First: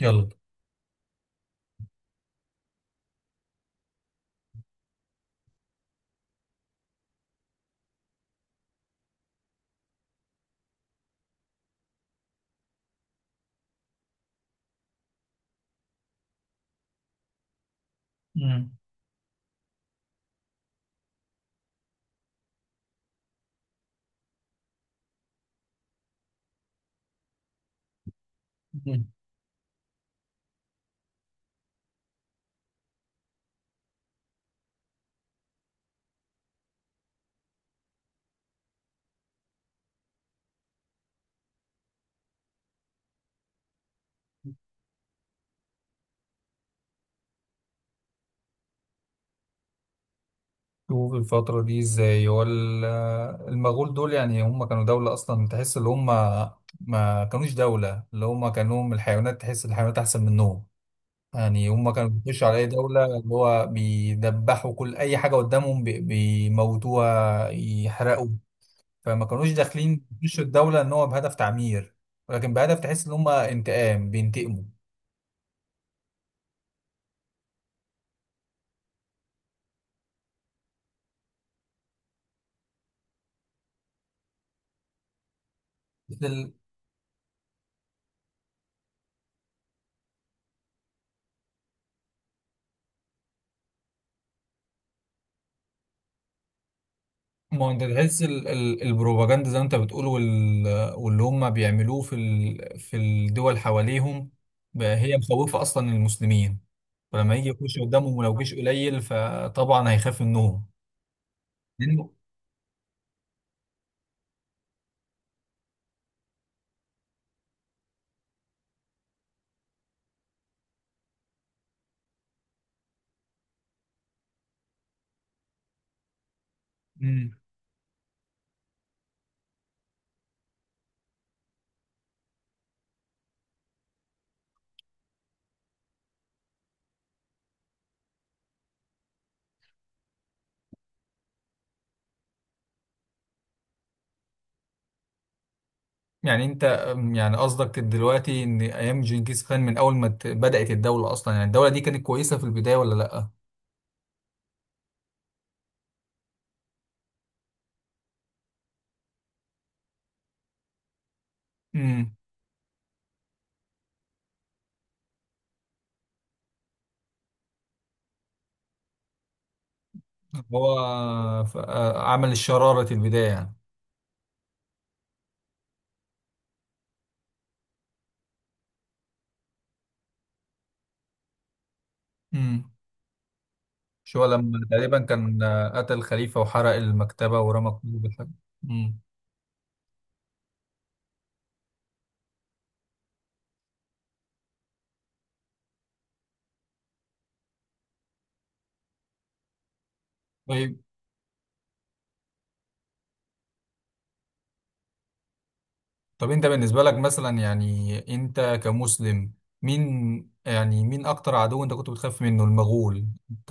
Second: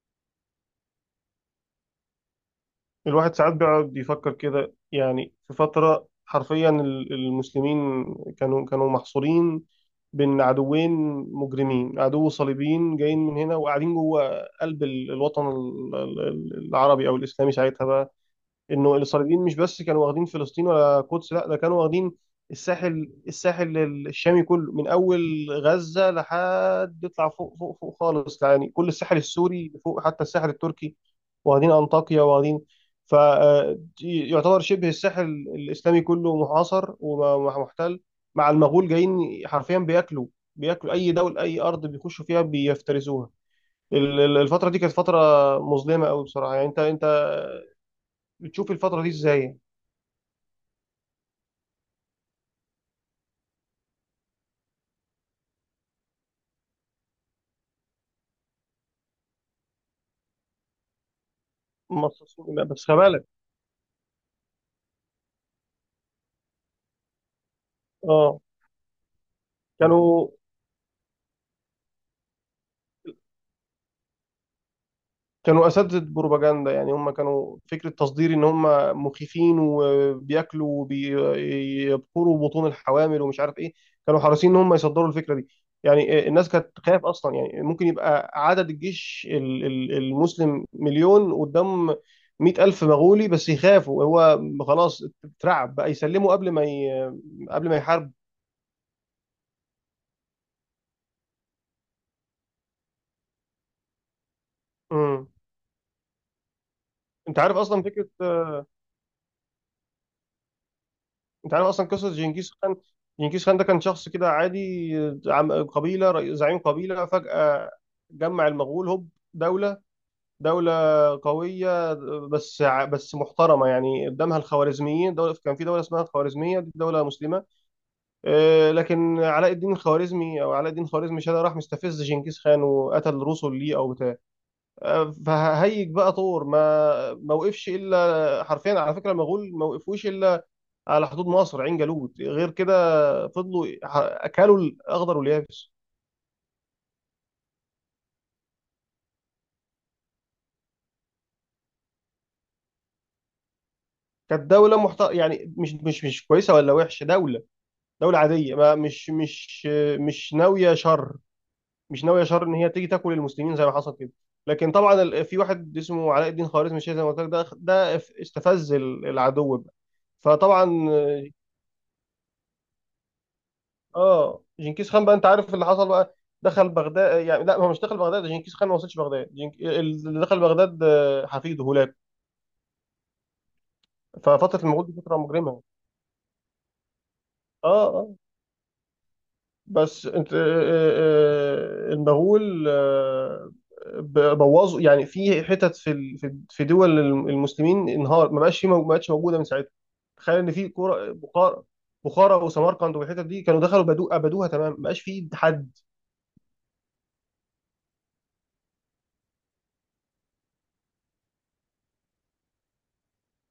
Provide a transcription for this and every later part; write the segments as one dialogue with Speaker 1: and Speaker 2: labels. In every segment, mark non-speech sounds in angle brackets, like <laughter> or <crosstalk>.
Speaker 1: يلا.
Speaker 2: الواحد ساعات بيقعد يفكر كده، يعني في فترة حرفيا المسلمين كانوا محصورين بين عدوين مجرمين، عدو صليبيين جايين من هنا وقاعدين جوه قلب الوطن العربي أو الإسلامي ساعتها بقى،
Speaker 1: مم.
Speaker 2: انه الاسرائيليين مش بس كانوا واخدين فلسطين ولا القدس، لا ده كانوا واخدين الساحل الشامي كله من اول غزة لحد يطلع فوق خالص، يعني كل
Speaker 1: مم.
Speaker 2: الساحل السوري فوق حتى الساحل التركي، واخدين انطاكيا واخدين، فيعتبر شبه الساحل الاسلامي كله محاصر ومحتل، مع المغول جايين حرفيا بياكلوا اي دولة اي ارض بيخشوا فيها بيفترسوها. الفترة دي كانت فترة مظلمة قوي بصراحة، يعني انت بتشوف الفترة دي ازاي؟
Speaker 1: شوف الفترة دي ازاي. هو المغول دول، يعني هم كانوا دولة أصلا؟ تحس إن هم ما كانوش دولة، اللي هم كانوا الحيوانات، تحس الحيوانات أحسن منهم. يعني هم كانوا
Speaker 2: مصاصين،
Speaker 1: بيخشوا على
Speaker 2: لا
Speaker 1: أي
Speaker 2: بس
Speaker 1: دولة،
Speaker 2: خبالك.
Speaker 1: اللي هو بيدبحوا كل أي حاجة قدامهم، بيموتوها، يحرقوا.
Speaker 2: اه،
Speaker 1: فما كانوش داخلين
Speaker 2: كانوا
Speaker 1: يخشوا الدولة إن هو بهدف تعمير، ولكن بهدف تحس إن هم انتقام، بينتقموا.
Speaker 2: كانوا اساتذه بروباجندا، يعني هم كانوا فكره تصدير ان هم مخيفين وبياكلوا وبيبخروا بطون الحوامل ومش عارف ايه، كانوا حريصين ان هم يصدروا الفكره دي. يعني آه، الناس كانت تخاف اصلا، يعني ممكن يبقى عدد الجيش المسلم 1,000,000 قدام 100,000 مغولي، بس يخافوا هو خلاص اترعب بقى يسلموا قبل ما
Speaker 1: ما
Speaker 2: قبل
Speaker 1: هو
Speaker 2: ما
Speaker 1: انت
Speaker 2: يحارب.
Speaker 1: تحس البروباجندا زي ما انت بتقول، واللي هم بيعملوه في الدول حواليهم، بقى هي
Speaker 2: مم.
Speaker 1: مخوفة اصلا المسلمين. فلما
Speaker 2: انت
Speaker 1: يجي
Speaker 2: عارف
Speaker 1: يخش
Speaker 2: اصلا
Speaker 1: قدامهم ولو جيش قليل، فطبعا هيخاف منهم،
Speaker 2: انت عارف اصلا
Speaker 1: لانه.
Speaker 2: قصه جنكيز خان؟ جنكيز خان ده كان شخص كده عادي، زعيم قبيله، فجاه جمع المغول هوب، دوله دوله قويه، بس محترمه، يعني قدامها الخوارزميين، دوله كان في دوله اسمها الخوارزميه، دي دوله
Speaker 1: مم.
Speaker 2: مسلمه. آه، لكن علاء الدين الخوارزمي او علاء الدين الخوارزمي شاه، ده راح مستفز جنكيز خان وقتل رسل ليه او بتاع. آه، فهيج بقى طور ما وقفش، الا حرفيا على فكره المغول ما وقفوش الا على حدود مصر عين جالوت غير كده، فضلوا اكلوا الاخضر واليابس.
Speaker 1: يعني انت، يعني قصدك دلوقتي ان ايام جنكيز خان من اول ما بدأت الدولة اصلا، يعني الدولة دي كانت كويسة في البداية ولا لا؟
Speaker 2: كانت يعني مش كويسه ولا وحشه، دوله عاديه، ما مش مش مش ناويه شر، مش
Speaker 1: امم.
Speaker 2: ناويه شر ان هي تيجي تاكل المسلمين زي ما حصل كده. لكن طبعا في واحد اسمه علاء الدين خوارزمي الشيخ، زي ما قلت لك، ده استفز العدو بقى، فطبعا
Speaker 1: هو عمل الشرارة البداية يعني.
Speaker 2: اه. جنكيز خان بقى، انت عارف اللي حصل بقى، دخل بغداد، يعني لا، هو مش دخل بغداد، جنكيز خان ما وصلش بغداد، اللي دخل بغداد آه، حفيده هولاكو.
Speaker 1: امم. مش هو لما
Speaker 2: ففتره المغول دي
Speaker 1: تقريبا
Speaker 2: فتره
Speaker 1: كان
Speaker 2: مجرمه،
Speaker 1: قتل خليفة وحرق المكتبة
Speaker 2: اه
Speaker 1: ورمى كتب
Speaker 2: اه.
Speaker 1: الحاجة؟ امم.
Speaker 2: بس انت آه، المغول آه، بوظوا، يعني في حتت في ال- في في دول المسلمين، انهار ما بقاش في ما بقتش موجوده من ساعتها. تخيل ان في
Speaker 1: طيب.
Speaker 2: كوره بخارى، بخارى وسمرقند والحتت دي كانوا دخلوا بدو ابدوها تمام، ما بقاش في حد.
Speaker 1: طب انت بالنسبة لك مثلا، يعني انت كمسلم، مين؟ يعني مين اكتر عدو انت كنت بتخاف منه؟ المغول؟ انت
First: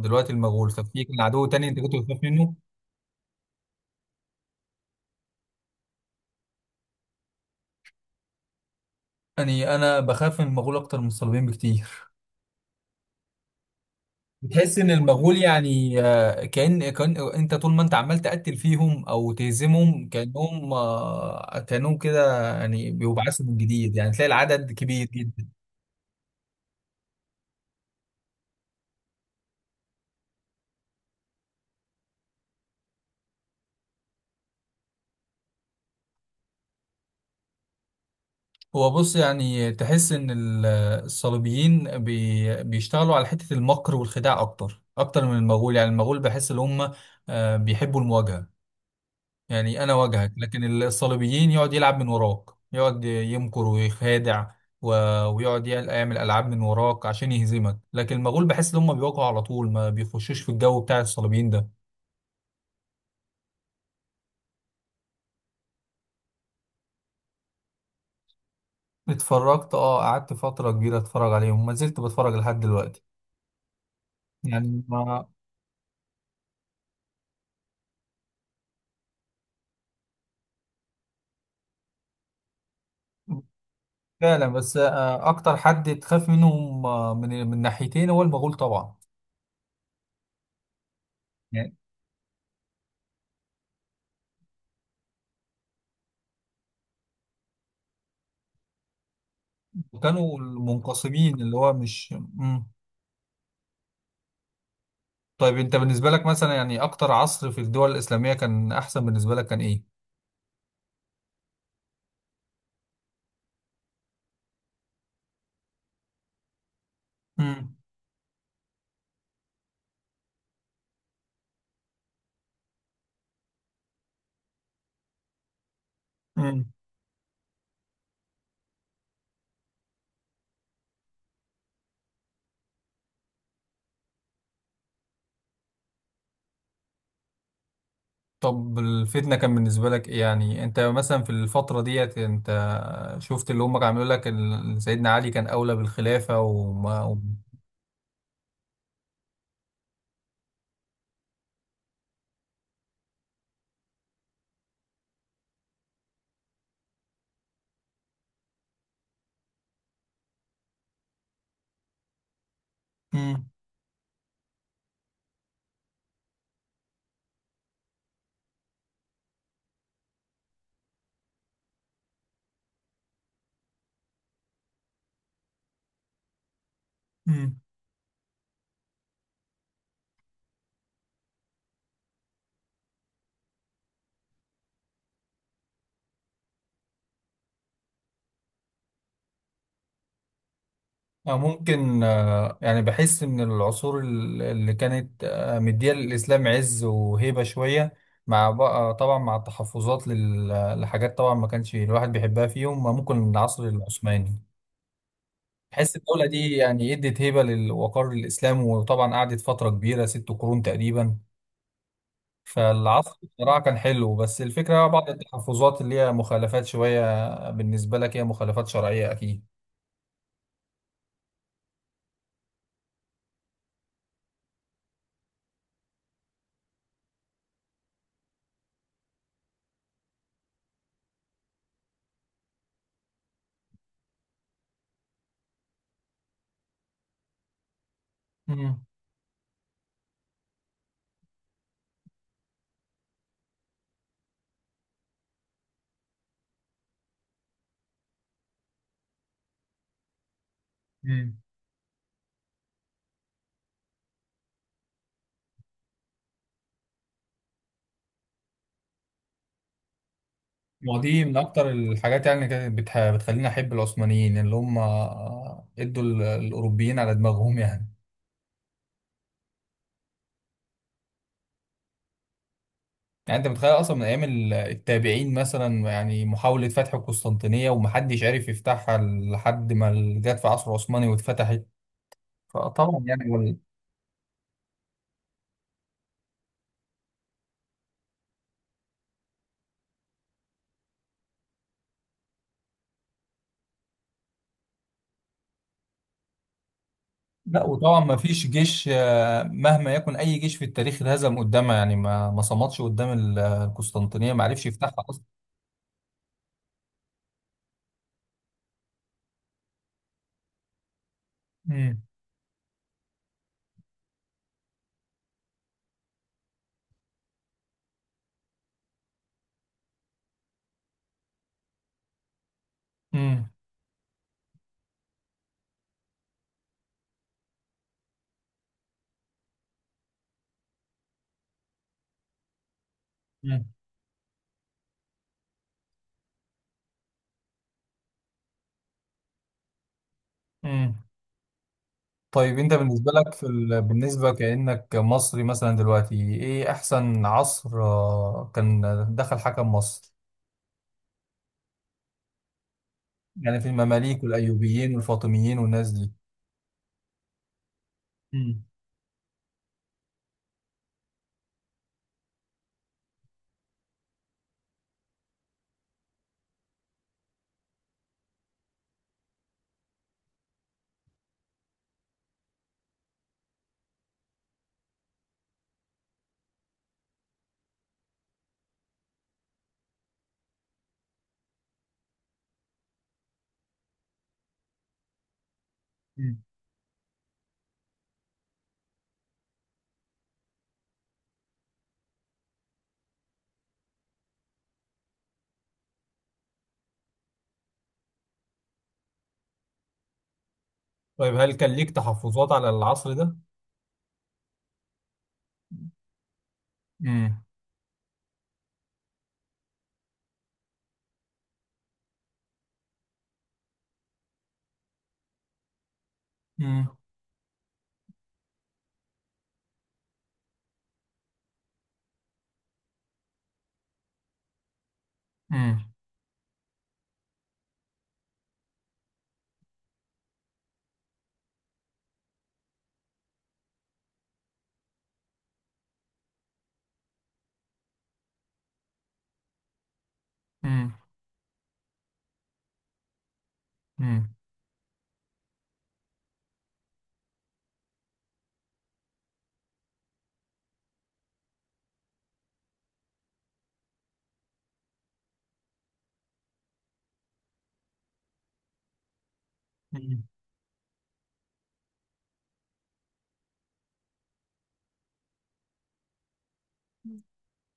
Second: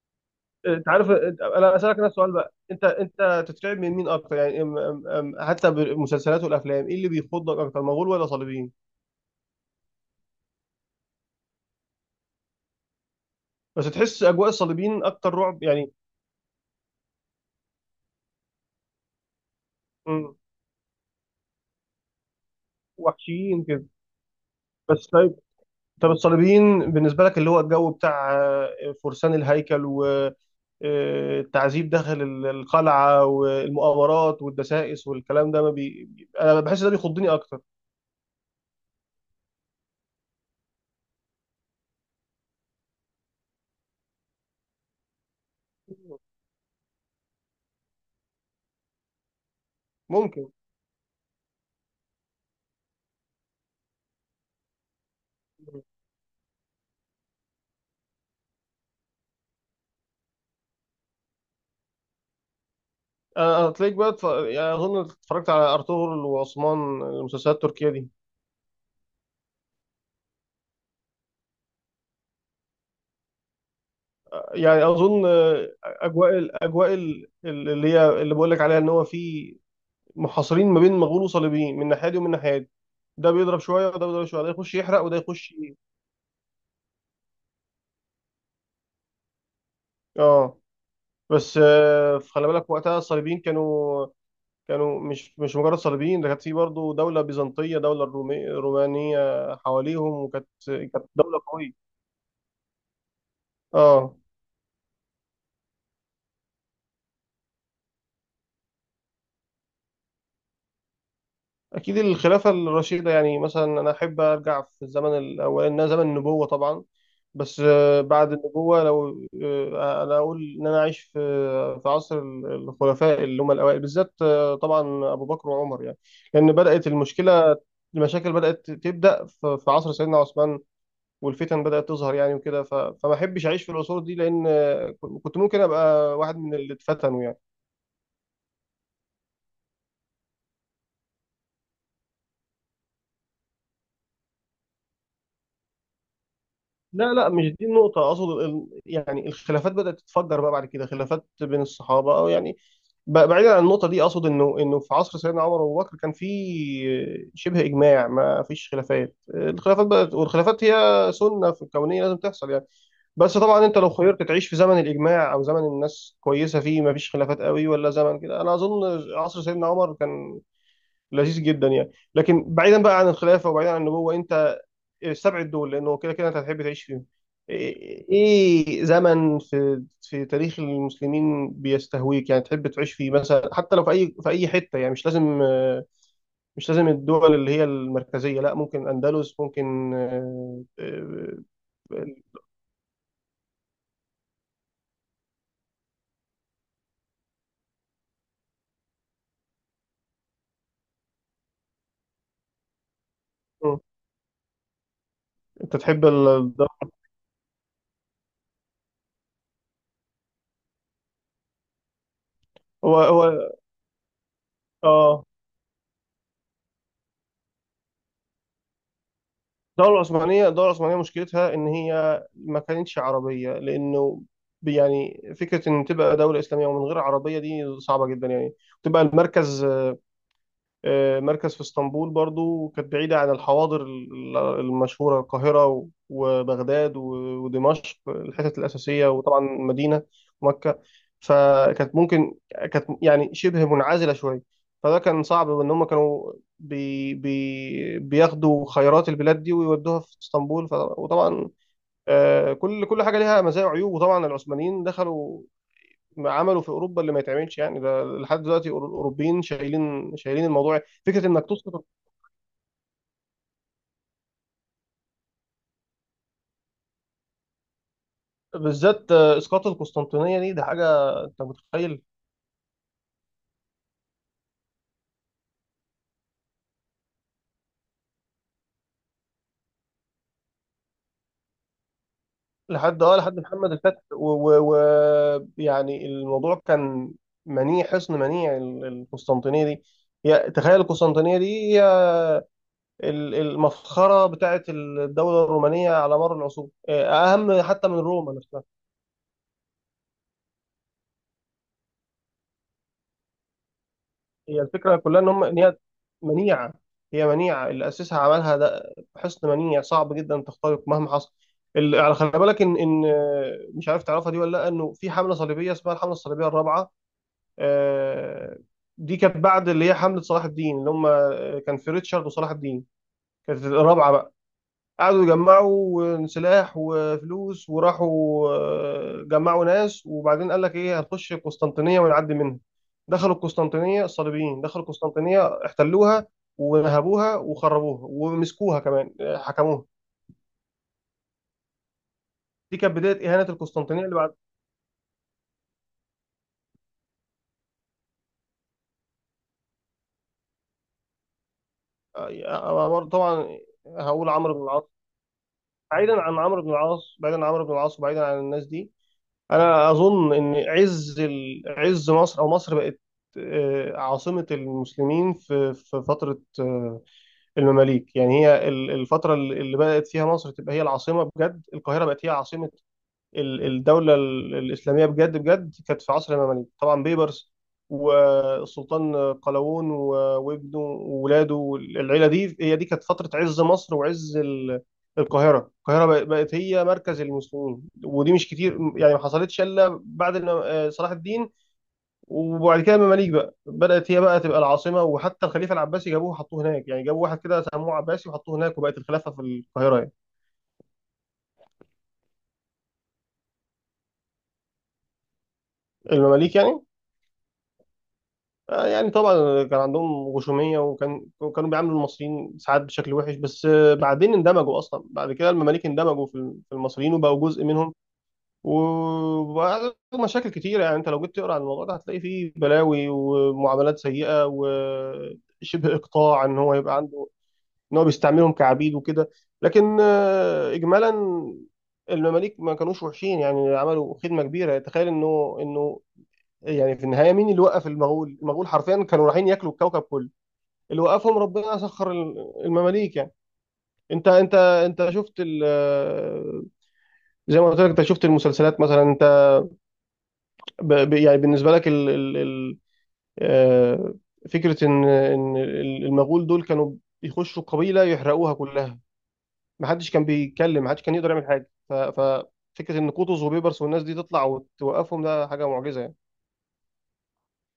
Speaker 1: دلوقتي المغول،
Speaker 2: آه،
Speaker 1: طب
Speaker 2: انت
Speaker 1: في
Speaker 2: عارف،
Speaker 1: كان عدو
Speaker 2: آه،
Speaker 1: تاني
Speaker 2: انا
Speaker 1: انت كنت
Speaker 2: اسالك نفس
Speaker 1: بتخاف
Speaker 2: السؤال
Speaker 1: منه؟
Speaker 2: بقى، انت تترعب من مين اكتر؟ يعني حتى بالمسلسلات والافلام، ايه اللي بيخضك اكتر، مغول ولا صليبيين؟
Speaker 1: يعني انا بخاف من المغول اكتر من الصليبيين بكتير.
Speaker 2: بس تحس اجواء
Speaker 1: بتحس ان
Speaker 2: الصليبيين اكتر
Speaker 1: المغول
Speaker 2: رعب يعني.
Speaker 1: يعني، آه، كأن كان انت طول ما انت عمال تقتل فيهم او تهزمهم،
Speaker 2: مم،
Speaker 1: كأنهم كده، يعني بيبعثوا من
Speaker 2: وحشيين كده.
Speaker 1: جديد، يعني تلاقي العدد كبير
Speaker 2: بس طيب،
Speaker 1: جدا.
Speaker 2: طب الصليبيين بالنسبة لك، اللي هو الجو بتاع آه، فرسان الهيكل والتعذيب داخل القلعة والمؤامرات والدسائس والكلام ده، ما بي... بي- أنا بحس ده بيخضني أكتر.
Speaker 1: هو بص، يعني تحس ان الصليبيين بيشتغلوا على حتة المكر والخداع، اكتر اكتر من المغول. يعني المغول بحس ان هم بيحبوا المواجهة. يعني انا واجهك،
Speaker 2: ممكن.
Speaker 1: لكن الصليبيين يقعد يلعب من وراك، يقعد يمكر ويخادع، و... ويقعد يعمل العاب من وراك عشان يهزمك. لكن المغول بحس ان هم بيواجهوا على طول، ما بيخشوش في الجو بتاع الصليبيين ده.
Speaker 2: أنا هتلاقيك بقى يعني أظن اتفرجت على أرطغرل وعثمان المسلسلات التركية دي.
Speaker 1: اتفرجت. اه، قعدت فترة كبيرة اتفرج عليهم، ما زلت بتفرج لحد دلوقتي. يعني
Speaker 2: يعني
Speaker 1: ما.
Speaker 2: أظن آه، الأجواء اللي بقول لك عليها، إن هو في محاصرين ما بين مغول وصليبيين من ناحية دي ومن ناحية دي، ده
Speaker 1: <laughs>
Speaker 2: بيضرب شوية وده بيضرب شوية،
Speaker 1: فعلا.
Speaker 2: ده يخش
Speaker 1: بس
Speaker 2: يحرق وده يخش
Speaker 1: اكتر حد تخاف منهم من ناحيتين هو المغول طبعا.
Speaker 2: اه. بس
Speaker 1: يعني.
Speaker 2: آه، خلي بالك وقتها الصليبيين كانوا مش مجرد صليبيين، ده كانت في برضه دولة بيزنطية، رومانية حواليهم،
Speaker 1: كانوا
Speaker 2: وكانت
Speaker 1: المنقسمين
Speaker 2: دولة
Speaker 1: اللي هو
Speaker 2: قوية
Speaker 1: مش.
Speaker 2: اه.
Speaker 1: طيب انت بالنسبة لك مثلا، يعني اكتر عصر في الدول الإسلامية كان احسن بالنسبة لك، كان ايه؟
Speaker 2: اكيد الخلافة الرشيدة، يعني مثلا انا احب ارجع في الزمن الاول، إنها زمن النبوة طبعا، بس
Speaker 1: امم.
Speaker 2: آه، بعد النبوة لو آه، انا اقول ان انا عايش في عصر الخلفاء اللي هم الاوائل بالذات، آه، طبعا ابو بكر وعمر يعني، لان
Speaker 1: امم.
Speaker 2: بدأت المشكلة، المشاكل بدأت تبدأ في عصر سيدنا عثمان والفتن بدأت تظهر، يعني وكده فما احبش اعيش في العصور دي، لان كنت ممكن ابقى واحد من اللي اتفتنوا يعني.
Speaker 1: طب الفتنة كان بالنسبة لك ايه؟ يعني انت مثلا في الفترة ديت، انت شفت اللي هم عملوا لك سيدنا علي كان اولى بالخلافة، وما.
Speaker 2: لا لا مش دي النقطة، اقصد يعني الخلافات بدأت تتفجر بقى بعد كده، خلافات بين الصحابة او يعني، بعيدا عن النقطة دي، اقصد انه في عصر سيدنا عمر وابو بكر كان في شبه اجماع، ما فيش خلافات، الخلافات بدأت، والخلافات هي سنة في الكونية لازم تحصل يعني. بس
Speaker 1: امم.
Speaker 2: طبعا انت لو خيرت تعيش في زمن الاجماع او زمن الناس كويسه فيه ما فيش خلافات قوي ولا زمن كده، انا اظن عصر سيدنا عمر كان لذيذ جدا يعني. لكن بعيدا بقى عن الخلافه وبعيدا عن النبوه، انت السبع دول لانه كده كده انت هتحب تعيش فيهم،
Speaker 1: امم.
Speaker 2: ايه زمن في تاريخ المسلمين بيستهويك، يعني تحب تعيش فيه مثلا، حتى لو في اي في اي حته، يعني مش لازم آه، مش لازم الدول اللي هي المركزيه، لا ممكن اندلس، ممكن
Speaker 1: أو ممكن، يعني بحس ان العصور اللي كانت مديه للاسلام عز وهيبه شويه، مع بقى طبعا مع التحفظات لحاجات طبعا ما كانش الواحد بيحبها فيهم، ممكن العصر
Speaker 2: آه،
Speaker 1: العثماني.
Speaker 2: انت
Speaker 1: بحس
Speaker 2: تحب
Speaker 1: الدولة دي يعني ادت هيبة للوقار الإسلام، وطبعا قعدت فترة كبيرة، 6 قرون تقريبا.
Speaker 2: هو
Speaker 1: فالعصر
Speaker 2: هو
Speaker 1: بصراحة كان حلو، بس الفكرة بعض
Speaker 2: اه.
Speaker 1: التحفظات اللي هي مخالفات شوية بالنسبة لك، هي مخالفات شرعية أكيد.
Speaker 2: الدولة العثمانية، الدولة العثمانية مشكلتها إن هي ما كانتش عربية، لأنه يعني فكرة إن تبقى دولة إسلامية ومن غير عربية دي صعبة جدا يعني، تبقى المركز، آه، مركز في اسطنبول، برضو كانت بعيدة عن الحواضر المشهورة، القاهرة وبغداد ودمشق الحتت
Speaker 1: مم.
Speaker 2: الأساسية، وطبعا المدينة، مكة. فكانت ممكن، كانت يعني شبه منعزلة شوية، فده كان صعب إن هم كانوا بي بي بياخدوا خيرات البلاد دي ويودوها في اسطنبول،
Speaker 1: مم.
Speaker 2: وطبعا آه، كل حاجة ليها مزايا وعيوب. وطبعا العثمانيين دخلوا عمله في اوروبا اللي ما يتعملش، يعني ده لحد دلوقتي الاوروبيين شايلين الموضوع،
Speaker 1: ودي
Speaker 2: فكره
Speaker 1: من
Speaker 2: انك
Speaker 1: أكتر
Speaker 2: تسقط،
Speaker 1: الحاجات يعني اللي كانت بتخليني أحب العثمانيين، اللي هم ادوا الأوروبيين على دماغهم يعني.
Speaker 2: بالذات آه، اسقاط القسطنطينيه دي، ده حاجه، انت متخيل.
Speaker 1: يعني أنت متخيل أصلا من أيام التابعين مثلا، يعني محاولة فتح القسطنطينية ومحدش عارف يفتحها لحد ما جت في عصر عثماني واتفتحت.
Speaker 2: لحد
Speaker 1: فطبعا
Speaker 2: اه،
Speaker 1: يعني
Speaker 2: لحد محمد الفاتح، ويعني الموضوع كان منيع، حصن منيع القسطنطينيه دي. تخيل القسطنطينيه دي، هي المفخره بتاعت الدوله الرومانيه على مر العصور، آه، اهم
Speaker 1: لا،
Speaker 2: حتى من
Speaker 1: وطبعا ما
Speaker 2: روما.
Speaker 1: فيش جيش، مهما يكن اي جيش في التاريخ اتهزم قدامها، يعني ما صمدش قدام القسطنطينيه، ما
Speaker 2: هي
Speaker 1: عرفش يفتحها
Speaker 2: الفكرة كلها
Speaker 1: اصلا.
Speaker 2: إن هم إن هي منيعة، هي منيعة، اللي أسسها عملها ده حسن منيع، صعب جدا تخترق مهما حصل. ال-
Speaker 1: امم.
Speaker 2: على خلي بالك إن آه، مش عارف تعرفها دي ولا لأ، إنه في حملة صليبية اسمها الحملة الصليبية الرابعة. آه، دي كانت بعد اللي هي حملة صلاح الدين، اللي هم آه، كان في ريتشارد وصلاح الدين،
Speaker 1: امم.
Speaker 2: كانت الرابعة بقى، قعدوا يجمعوا سلاح وفلوس وراحوا آه، جمعوا ناس، وبعدين قال لك ايه، هنخش القسطنطينية ونعدي منها، دخلوا
Speaker 1: امم.
Speaker 2: القسطنطينية، الصليبيين دخلوا القسطنطينية احتلوها ونهبوها وخربوها ومسكوها كمان، آه، حكموها.
Speaker 1: أمم. طيب انت
Speaker 2: دي كانت
Speaker 1: بالنسبه
Speaker 2: بداية
Speaker 1: لك
Speaker 2: إهانة القسطنطينية اللي
Speaker 1: بالنسبه
Speaker 2: بعد
Speaker 1: كانك مصري مثلا دلوقتي، ايه احسن عصر كان دخل حكم مصر؟
Speaker 2: طبعا.
Speaker 1: يعني في المماليك
Speaker 2: هقول عمرو بن العاص،
Speaker 1: والايوبيين والفاطميين والناس دي.
Speaker 2: بعيدا عن عمرو بن العاص، بعيدا عن عمرو بن العاص وبعيدا عن
Speaker 1: مم.
Speaker 2: الناس دي، انا اظن ان عز عز مصر، او مصر بقت آه، عاصمة المسلمين في فترة آه، المماليك. يعني هي الفترة اللي بدأت فيها مصر تبقى هي العاصمة بجد، القاهرة بقت هي عاصمة الدولة الإسلامية بجد بجد، كانت في عصر المماليك، طبعا بيبرس والسلطان قلاوون وابنه وولاده والعيلة دي، هي دي كانت فترة عز مصر وعز القاهرة.
Speaker 1: مم.
Speaker 2: بقت هي مركز المسلمين، ودي مش كتير يعني، ما حصلتش إلا بعد آه، صلاح الدين، وبعد كده المماليك بقى بدأت هي بقى تبقى العاصمة، وحتى الخليفة العباسي جابوه وحطوه هناك، يعني جابوا واحد كده سموه عباسي وحطوه هناك، وبقت الخلافة في القاهرة يعني.
Speaker 1: طيب هل كان ليك تحفظات على العصر ده؟
Speaker 2: المماليك يعني
Speaker 1: امم.
Speaker 2: آه، يعني طبعا كان عندهم غشومية، وكان كانوا بيعاملوا المصريين ساعات بشكل وحش، بس آه، بعدين اندمجوا أصلا، بعد كده المماليك اندمجوا في في
Speaker 1: امم.
Speaker 2: المصريين وبقوا جزء منهم، وبقى لهم مشاكل كتيرة، يعني أنت لو جيت تقرأ عن الموضوع ده هتلاقي فيه بلاوي ومعاملات سيئة وشبه إقطاع، إن هو يبقى عنده إن هو بيستعملهم كعبيد وكده. لكن آه، إجمالا المماليك ما كانوش وحشين، يعني عملوا خدمة كبيرة. تخيل إنه يعني في النهايه مين اللي وقف المغول؟ المغول حرفيا كانوا رايحين ياكلوا الكوكب كله،
Speaker 1: امم.
Speaker 2: اللي وقفهم ربنا سخر المماليك يعني. انت شفت زي ما قلت لك، انت شفت المسلسلات مثلا. انت يعني بالنسبه لك ال ال ال آه، فكره ان المغول دول كانوا بيخشوا قبيله يحرقوها كلها، ما حدش
Speaker 1: امم.
Speaker 2: كان بيتكلم، ما حدش كان يقدر يعمل حاجه. فكره ان قطز وبيبرس والناس دي تطلع وتوقفهم، ده حاجه معجزه يعني.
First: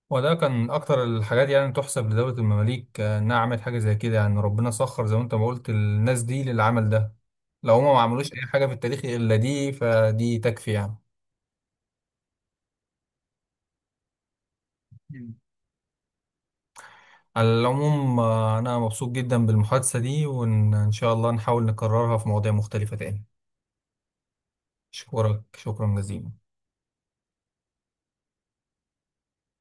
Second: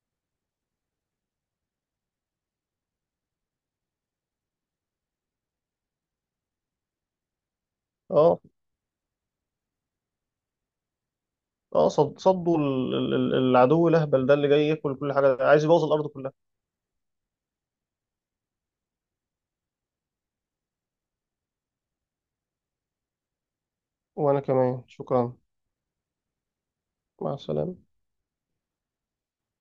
Speaker 1: وده كان أكتر الحاجات يعني تحسب لدولة المماليك، إنها عملت حاجة زي كده. يعني ربنا سخر زي ما أنت ما قلت الناس دي للعمل ده. لو هما ما عملوش
Speaker 2: اه
Speaker 1: أي حاجة في التاريخ إلا دي، فدي تكفي يعني.
Speaker 2: اه، صدوا العدو الاهبل ده اللي جاي ياكل كل
Speaker 1: مم.
Speaker 2: حاجه، عايز يبوظ الارض كلها.
Speaker 1: على العموم، أنا مبسوط جدا بالمحادثة دي، وإن شاء الله نحاول نكررها في مواضيع مختلفة تاني.
Speaker 2: وأنا كمان شكرا.
Speaker 1: أشكرك، شكرا جزيلا.
Speaker 2: مع السلامة.